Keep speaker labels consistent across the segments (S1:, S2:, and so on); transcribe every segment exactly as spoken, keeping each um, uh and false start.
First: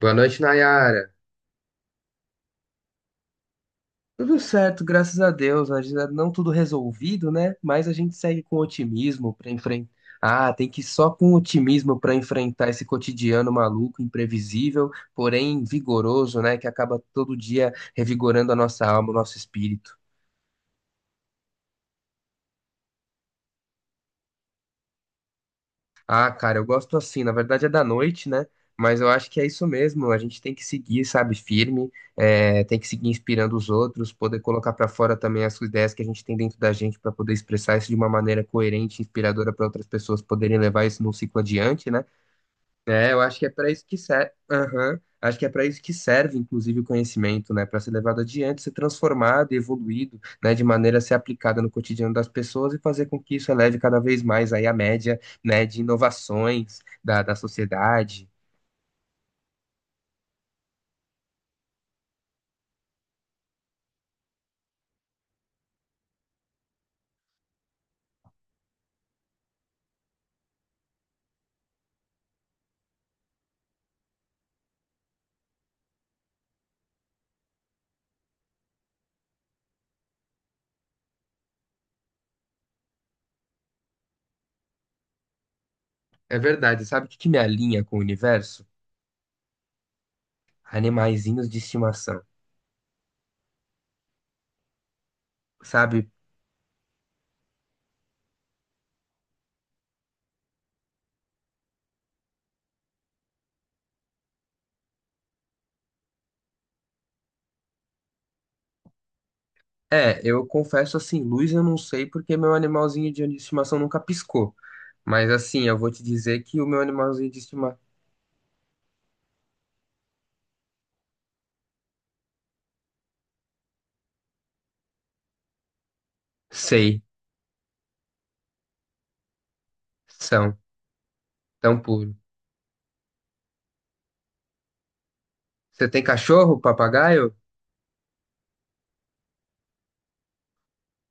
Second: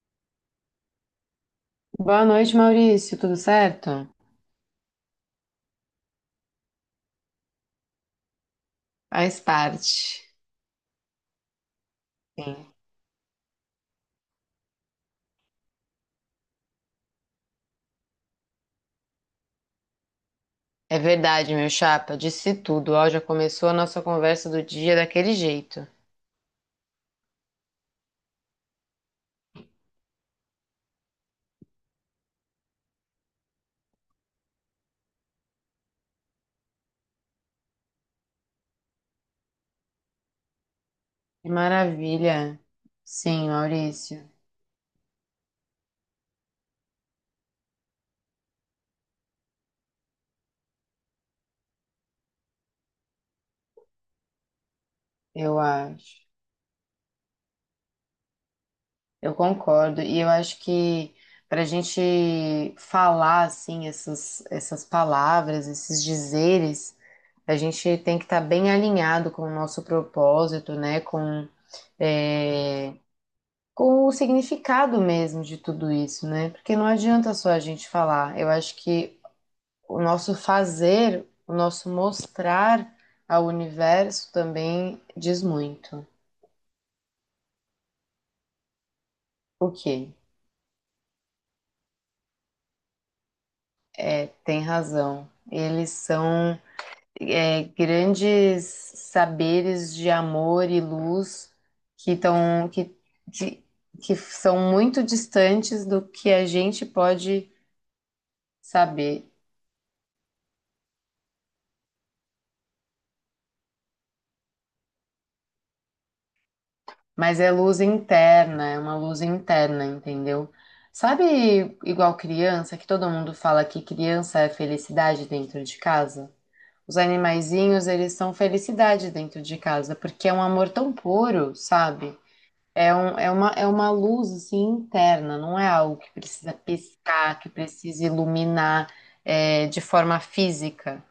S1: Boa noite, Nayara.
S2: Boa noite, Maurício. Tudo certo?
S1: Tudo certo, graças a Deus. Ainda não tudo resolvido, né? Mas a gente segue com otimismo
S2: Faz
S1: para enfrentar.
S2: parte.
S1: Ah, tem que ir só com otimismo para enfrentar
S2: Sim.
S1: esse cotidiano maluco, imprevisível, porém vigoroso, né? Que acaba todo dia revigorando a nossa alma, o nosso espírito.
S2: É verdade, meu chapa. Disse tudo. Ó, já começou a nossa conversa do dia daquele jeito.
S1: Ah, cara, eu gosto assim. Na verdade é da noite, né? Mas eu acho que é isso mesmo. A gente tem que seguir, sabe, firme, é, tem que seguir inspirando os outros, poder colocar pra fora também as ideias que a gente tem dentro da gente pra poder expressar isso de uma maneira coerente, inspiradora pra outras pessoas poderem levar isso num ciclo
S2: Que
S1: adiante, né?
S2: maravilha.
S1: É, eu acho que
S2: Sim,
S1: é para isso que
S2: Maurício.
S1: serve. Acho que é para isso que serve, inclusive, o conhecimento, né? Para ser levado adiante, ser transformado e evoluído, né? De maneira a ser aplicada no cotidiano das pessoas e fazer com que isso eleve cada vez mais aí a média,
S2: Eu
S1: né? De
S2: acho.
S1: inovações da, da sociedade.
S2: Eu concordo. E eu acho que para a gente falar assim essas, essas palavras, esses dizeres, a gente tem que estar bem alinhado com o nosso propósito, né? Com eh, com o significado mesmo de tudo isso, né? Porque não adianta só a gente falar. Eu acho que o nosso fazer, o nosso mostrar ao universo também diz muito.
S1: É verdade. Sabe o que que me alinha com o universo?
S2: O que?
S1: Animaizinhos de estimação,
S2: É, tem razão. Eles
S1: sabe?
S2: são é, grandes saberes de amor e luz que estão que, de- que são muito distantes do que a gente pode saber.
S1: É, eu confesso assim, luz eu não sei porque meu animalzinho de estimação nunca piscou. Mas assim, eu vou te dizer que o meu animalzinho de
S2: Mas é
S1: estimação.
S2: luz interna, é uma luz interna, entendeu? Sabe, igual criança, que todo mundo fala que criança é felicidade dentro de casa? Os
S1: Sei.
S2: animaizinhos, eles são felicidade dentro de casa, porque é um
S1: São.
S2: amor tão puro,
S1: Tão puro.
S2: sabe? É, um, é, uma, é uma luz, assim, interna, não é
S1: Você
S2: algo
S1: tem
S2: que precisa
S1: cachorro, papagaio?
S2: piscar, que precisa iluminar, é, de forma física.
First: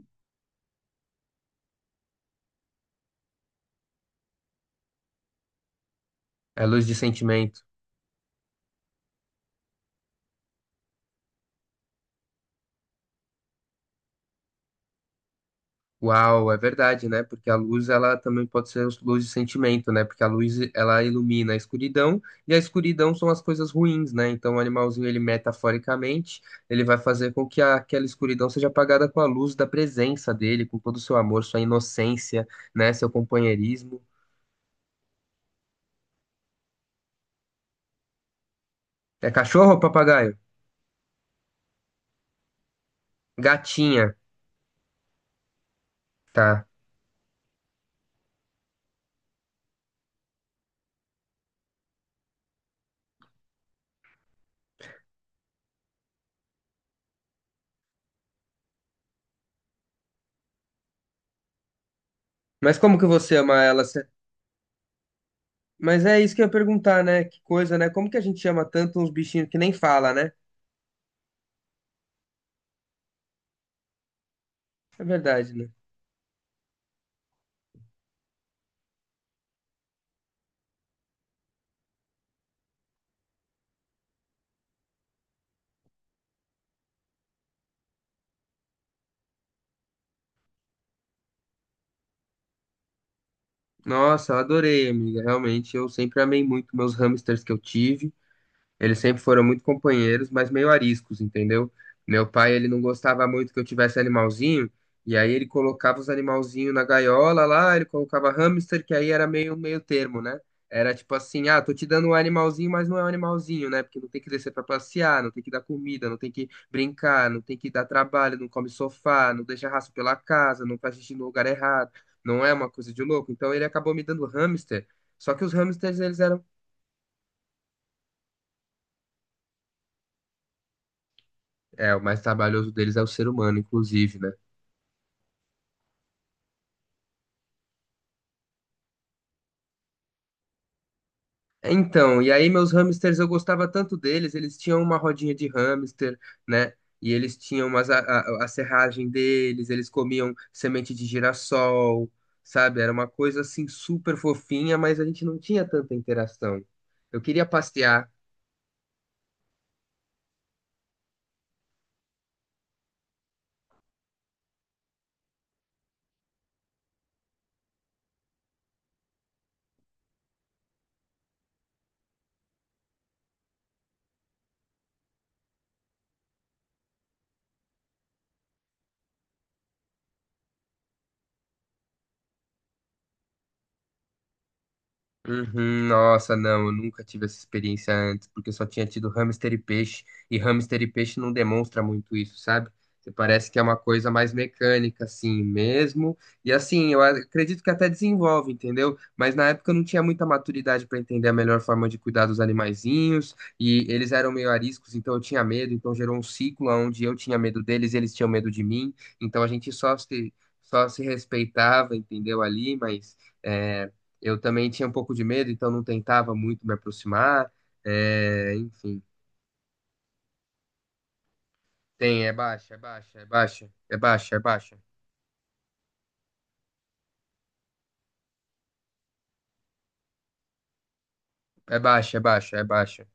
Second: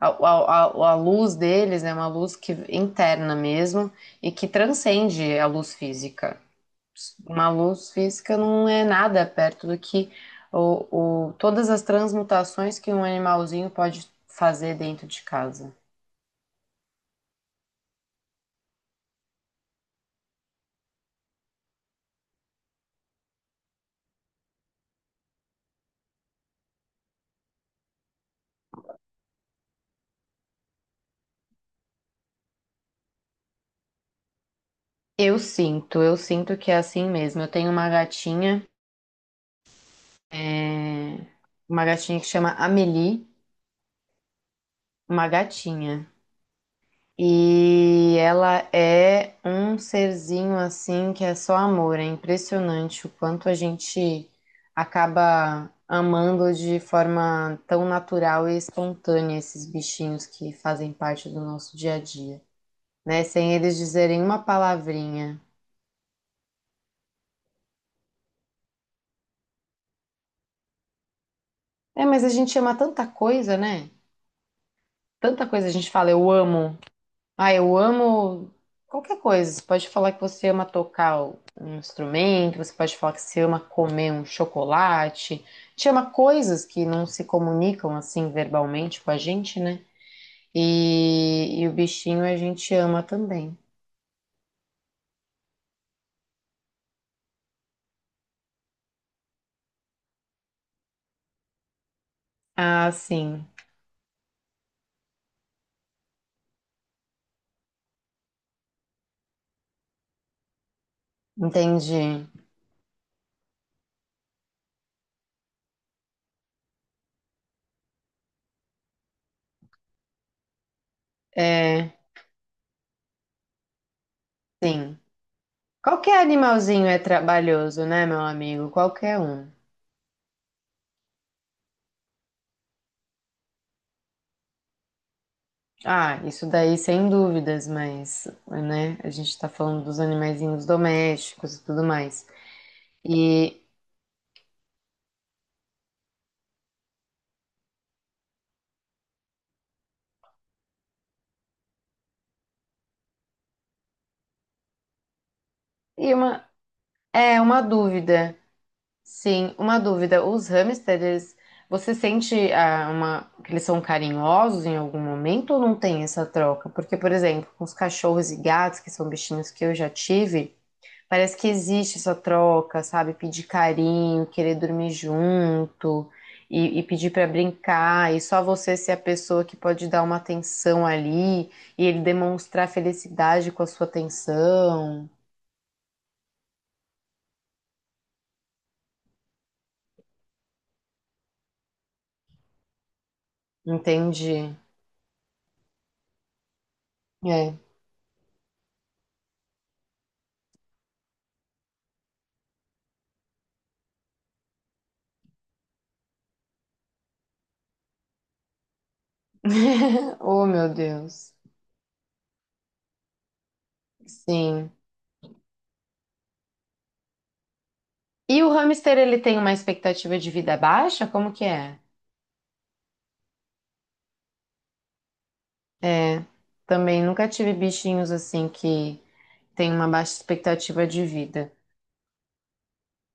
S2: A, a, a, a luz deles é uma luz que, interna mesmo e que transcende a luz física.
S1: É luz de
S2: Uma
S1: sentimento.
S2: luz física não é nada perto do que o, o- todas as transmutações que um animalzinho pode fazer dentro de casa.
S1: Uau, é verdade, né? Porque a luz, ela também pode ser luz de sentimento, né? Porque a luz, ela ilumina a escuridão, e a escuridão são as coisas ruins, né? Então o animalzinho, ele metaforicamente, ele vai fazer com que a- aquela escuridão seja apagada com a luz da presença dele, com todo o seu amor, sua inocência, né? Seu companheirismo.
S2: Eu sinto, eu sinto que é assim mesmo. Eu tenho uma gatinha,
S1: É cachorro ou papagaio?
S2: é, uma gatinha que chama Amélie,
S1: Gatinha,
S2: uma gatinha.
S1: tá.
S2: E ela é um serzinho assim que é só amor. É impressionante o quanto a gente acaba amando de forma tão natural e espontânea esses bichinhos que fazem parte do nosso dia a dia,
S1: Mas como que
S2: né?
S1: você
S2: Sem
S1: ama
S2: eles
S1: ela?
S2: dizerem uma palavrinha.
S1: Mas é isso que eu ia perguntar, né? Que coisa, né? Como que a gente chama tanto uns bichinhos que nem fala, né?
S2: É, mas a gente ama tanta coisa, né?
S1: É
S2: Tanta
S1: verdade,
S2: coisa
S1: né?
S2: a gente fala, eu amo. Ah, eu amo qualquer coisa. Você pode falar que você ama tocar um instrumento, você pode falar que você ama comer um chocolate. Te ama coisas que não se comunicam assim verbalmente com a gente, né? E, e o bichinho a gente ama também.
S1: Nossa, eu adorei, amiga. Realmente, eu sempre amei muito meus hamsters que eu tive. Eles sempre foram muito companheiros, mas meio ariscos, entendeu? Meu pai, ele não
S2: Ah,
S1: gostava
S2: sim.
S1: muito que eu tivesse animalzinho, e aí ele colocava os animalzinhos na gaiola lá, ele colocava hamster, que aí era meio meio termo, né? Era tipo assim, ah, tô te dando um
S2: Entendi.
S1: animalzinho, mas não é um animalzinho, né? Porque não tem que descer pra passear, não tem que dar comida, não tem que brincar, não tem que dar trabalho, não come sofá, não deixa rastro pela casa, não faz xixi no lugar errado,
S2: É,
S1: não é uma coisa de louco. Então ele acabou me dando hamster,
S2: sim.
S1: só que os hamsters,
S2: Qualquer
S1: eles eram.
S2: animalzinho é trabalhoso, né, meu amigo? Qualquer um.
S1: É, o mais trabalhoso deles é o ser humano, inclusive, né?
S2: Ah, isso daí sem dúvidas, mas, né, a gente tá falando dos animaizinhos domésticos e tudo
S1: Então,
S2: mais.
S1: e aí meus hamsters, eu
S2: E,
S1: gostava tanto deles, eles tinham uma rodinha de hamster, né? E eles tinham umas, a, a, a serragem deles, eles comiam semente de girassol, sabe? Era uma coisa assim super fofinha, mas a gente não tinha tanta
S2: e uma,
S1: interação. Eu
S2: é
S1: queria
S2: uma
S1: passear.
S2: dúvida, sim, uma dúvida. Os hamsters, você sente ah, uma, que eles são carinhosos em algum momento ou não tem essa troca? Porque, por exemplo, com os cachorros e gatos, que são bichinhos que eu já tive, parece que existe essa troca, sabe? Pedir carinho, querer dormir junto e, e pedir pra brincar, e só você ser a pessoa que pode dar uma atenção ali e ele demonstrar felicidade com a sua atenção.
S1: Uhum, nossa, não, eu nunca tive essa experiência antes, porque eu só tinha tido hamster e peixe, e hamster e peixe não demonstra muito isso, sabe? Você parece que é uma coisa mais
S2: Entendi.
S1: mecânica, assim mesmo. E assim, eu
S2: É.
S1: acredito que até desenvolve, entendeu? Mas na época eu não tinha muita maturidade para entender a melhor forma de cuidar dos animaizinhos, e eles eram meio ariscos, então eu tinha medo, então gerou um ciclo onde eu tinha medo deles, eles tinham medo de mim, então a gente só se,
S2: Oh, meu
S1: só se
S2: Deus.
S1: respeitava, entendeu? Ali, mas eh, eu também
S2: Sim.
S1: tinha um pouco de medo, então não tentava muito me aproximar.
S2: E o
S1: É,
S2: hamster,
S1: enfim.
S2: ele tem uma expectativa de vida baixa? Como que é?
S1: Tem, é baixa, é baixa, é baixa, é baixa, é baixa,
S2: É. Também nunca tive bichinhos assim que tem uma baixa expectativa de vida.
S1: é baixa, é baixa, é baixa,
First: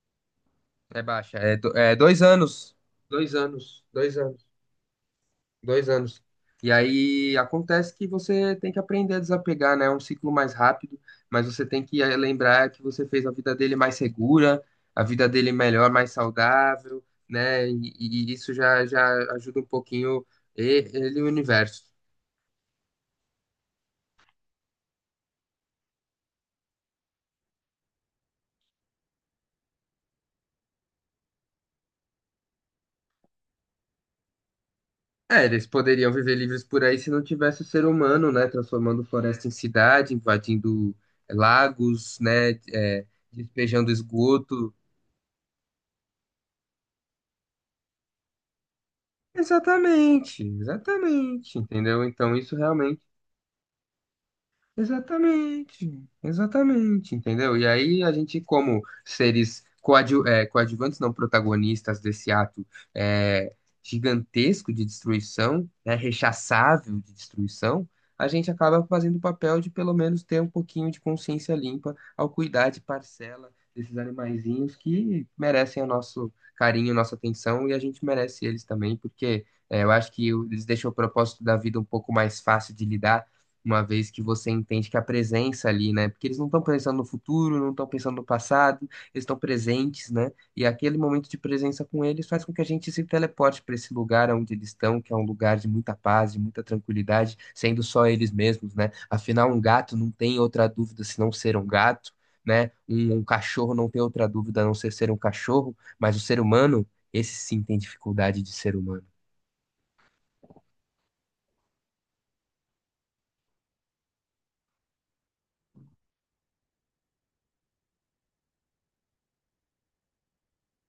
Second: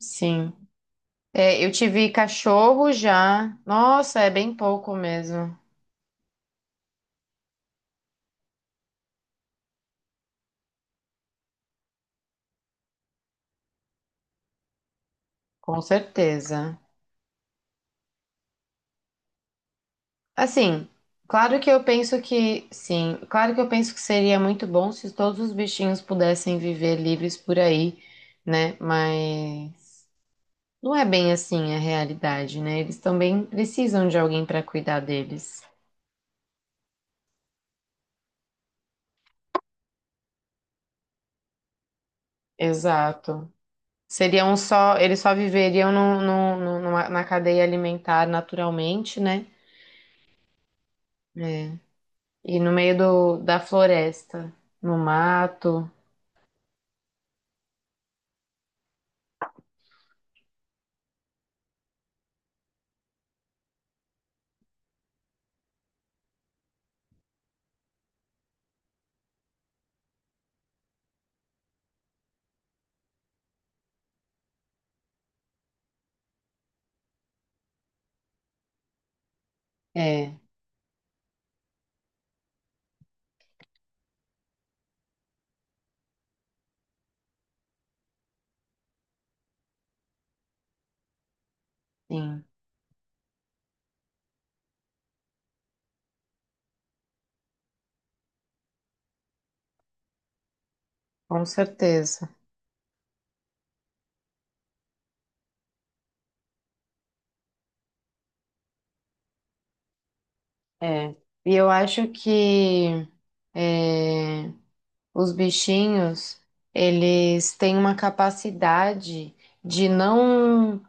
S2: Sim.
S1: é baixa. É,
S2: É, eu
S1: do- é
S2: tive
S1: dois anos,
S2: cachorro
S1: dois
S2: já.
S1: anos, dois
S2: Nossa, é
S1: anos,
S2: bem pouco mesmo.
S1: dois anos. E aí acontece que você tem que aprender a desapegar, né? É um ciclo mais rápido, mas você tem que eh, lembrar que você fez a vida dele mais segura, a vida dele
S2: Com
S1: melhor, mais
S2: certeza.
S1: saudável, né? E, e isso já, já ajuda um pouquinho e-
S2: Assim,
S1: ele e o
S2: claro que eu
S1: universo.
S2: penso que, sim, claro que eu penso que seria muito bom se todos os bichinhos pudessem viver livres por aí, né? Mas não é bem assim a realidade, né? Eles também precisam de alguém para cuidar
S1: É,
S2: deles.
S1: eles poderiam viver livres por aí se não tivesse o ser humano, né? Transformando floresta em cidade, invadindo eh, lagos, né? é,
S2: Exato.
S1: despejando
S2: Seriam
S1: esgoto.
S2: só, eles só viveriam no, no- no- numa- na cadeia alimentar naturalmente, né?
S1: Exatamente, exatamente,
S2: É.
S1: entendeu? Então isso
S2: E no meio
S1: realmente.
S2: do, da floresta, no mato.
S1: Exatamente, exatamente, entendeu? E aí a gente, como seres coadju é, coadjuvantes, não protagonistas desse ato é, gigantesco de destruição, né, rechaçável de destruição, a gente acaba fazendo o papel de pelo menos ter um pouquinho de consciência limpa ao cuidar de parcela desses animaizinhos que merecem o nosso carinho, nossa atenção, e a gente merece eles também, porque é, eu acho que
S2: É,
S1: eles deixam o propósito da vida um pouco mais fácil de lidar uma vez que você entende que a presença ali, né? Porque eles não estão pensando no futuro, não estão pensando no passado, eles estão presentes, né? E aquele momento de presença com eles faz
S2: sim,
S1: com que a gente se teleporte para esse lugar onde eles estão, que é um lugar de muita paz, de muita tranquilidade, sendo só eles mesmos, né? Afinal, um gato não tem outra dúvida senão
S2: com
S1: ser um gato,
S2: certeza.
S1: né? Um, um cachorro não tem outra dúvida a não ser ser um cachorro, mas o ser humano, esse sim tem dificuldade de ser humano.
S2: É. E eu acho que é, os bichinhos, eles têm uma capacidade de não.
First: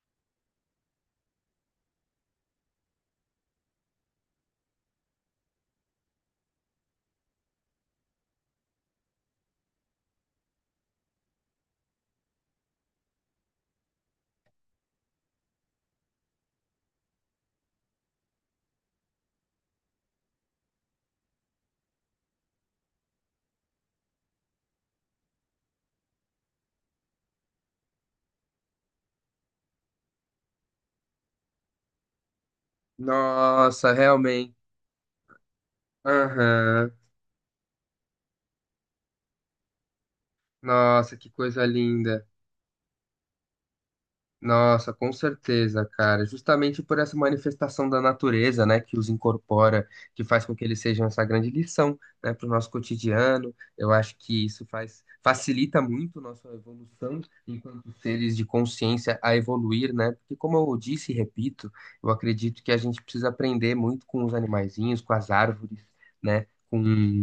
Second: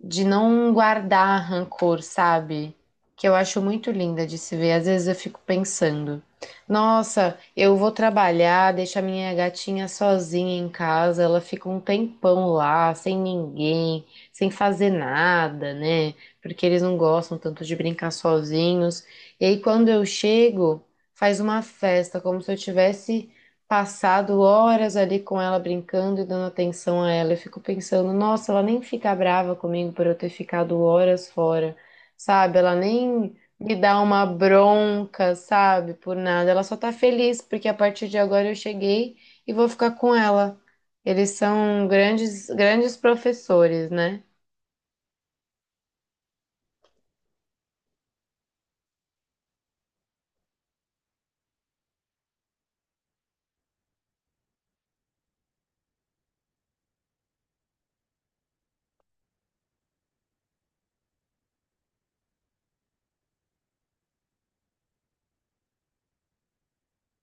S2: de não guardar rancor, sabe? Que eu acho muito linda de se ver. Às vezes eu fico pensando, nossa, eu vou trabalhar, deixo a minha gatinha sozinha em casa, ela fica um tempão lá, sem ninguém, sem fazer nada, né? Porque eles não gostam tanto de brincar sozinhos. E aí quando eu chego, faz uma festa, como se eu tivesse passado horas ali com ela brincando e dando atenção a ela. Eu fico pensando, nossa, ela nem fica brava comigo por eu ter ficado horas fora, sabe? Ela nem me
S1: Nossa,
S2: dá uma
S1: realmente.
S2: bronca, sabe? Por nada. Ela só
S1: Aham.
S2: tá feliz porque a partir de agora eu cheguei e vou ficar com ela.
S1: Nossa, que
S2: Eles
S1: coisa
S2: são
S1: linda.
S2: grandes, grandes professores, né?
S1: Nossa, com certeza, cara. Justamente por essa manifestação da natureza, né, que os incorpora, que faz com que eles sejam essa grande lição, né, para o nosso cotidiano. Eu acho que isso faz facilita muito nossa evolução enquanto seres de consciência a evoluir, né? Porque como eu disse e repito, eu acredito que a gente precisa aprender muito com os animaizinhos, com as árvores, né? Com,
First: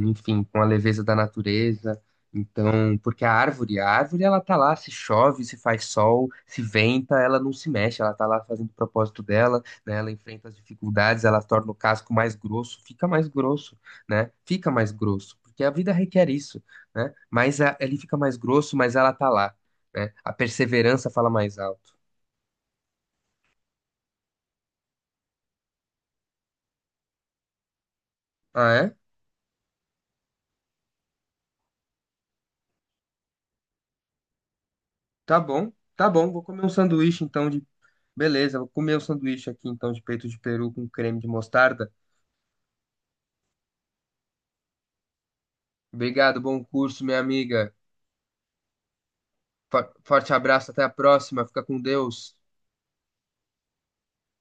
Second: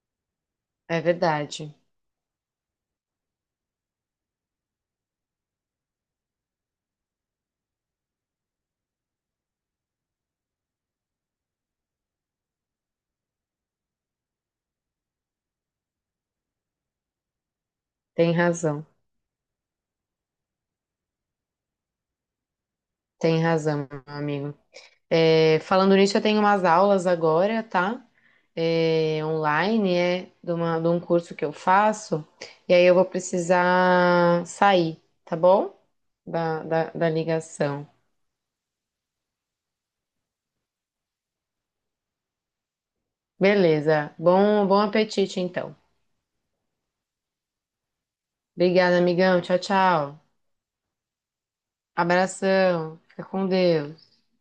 S1: enfim, com a
S2: É
S1: leveza da
S2: verdade.
S1: natureza então, porque a árvore, a árvore, ela tá lá, se chove, se faz sol, se venta, ela não se mexe, ela tá lá fazendo o propósito dela, né? Ela enfrenta as dificuldades, ela torna o casco mais grosso, fica mais grosso, né? Fica mais grosso, porque a vida requer isso, né? Mas a- ele fica
S2: Tem
S1: mais grosso,
S2: razão.
S1: mas ela tá lá, né? A perseverança fala mais alto.
S2: Tem razão, meu amigo. É, falando nisso, eu tenho umas aulas agora, tá?
S1: Ah, é?
S2: É, online, é de, uma- de um curso que eu faço, e aí eu vou precisar sair, tá
S1: Tá bom,
S2: bom?
S1: tá bom, vou
S2: Da,
S1: comer um
S2: da, da
S1: sanduíche então de...
S2: ligação.
S1: Beleza, vou comer um sanduíche aqui então de peito de peru com creme de mostarda.
S2: Beleza. Bom, bom apetite, então.
S1: Obrigado, bom curso, minha amiga.
S2: Obrigada, amigão. Tchau,
S1: Fa-
S2: tchau.
S1: Forte abraço, até a próxima. Fica com Deus.
S2: Abração. Fica com Deus.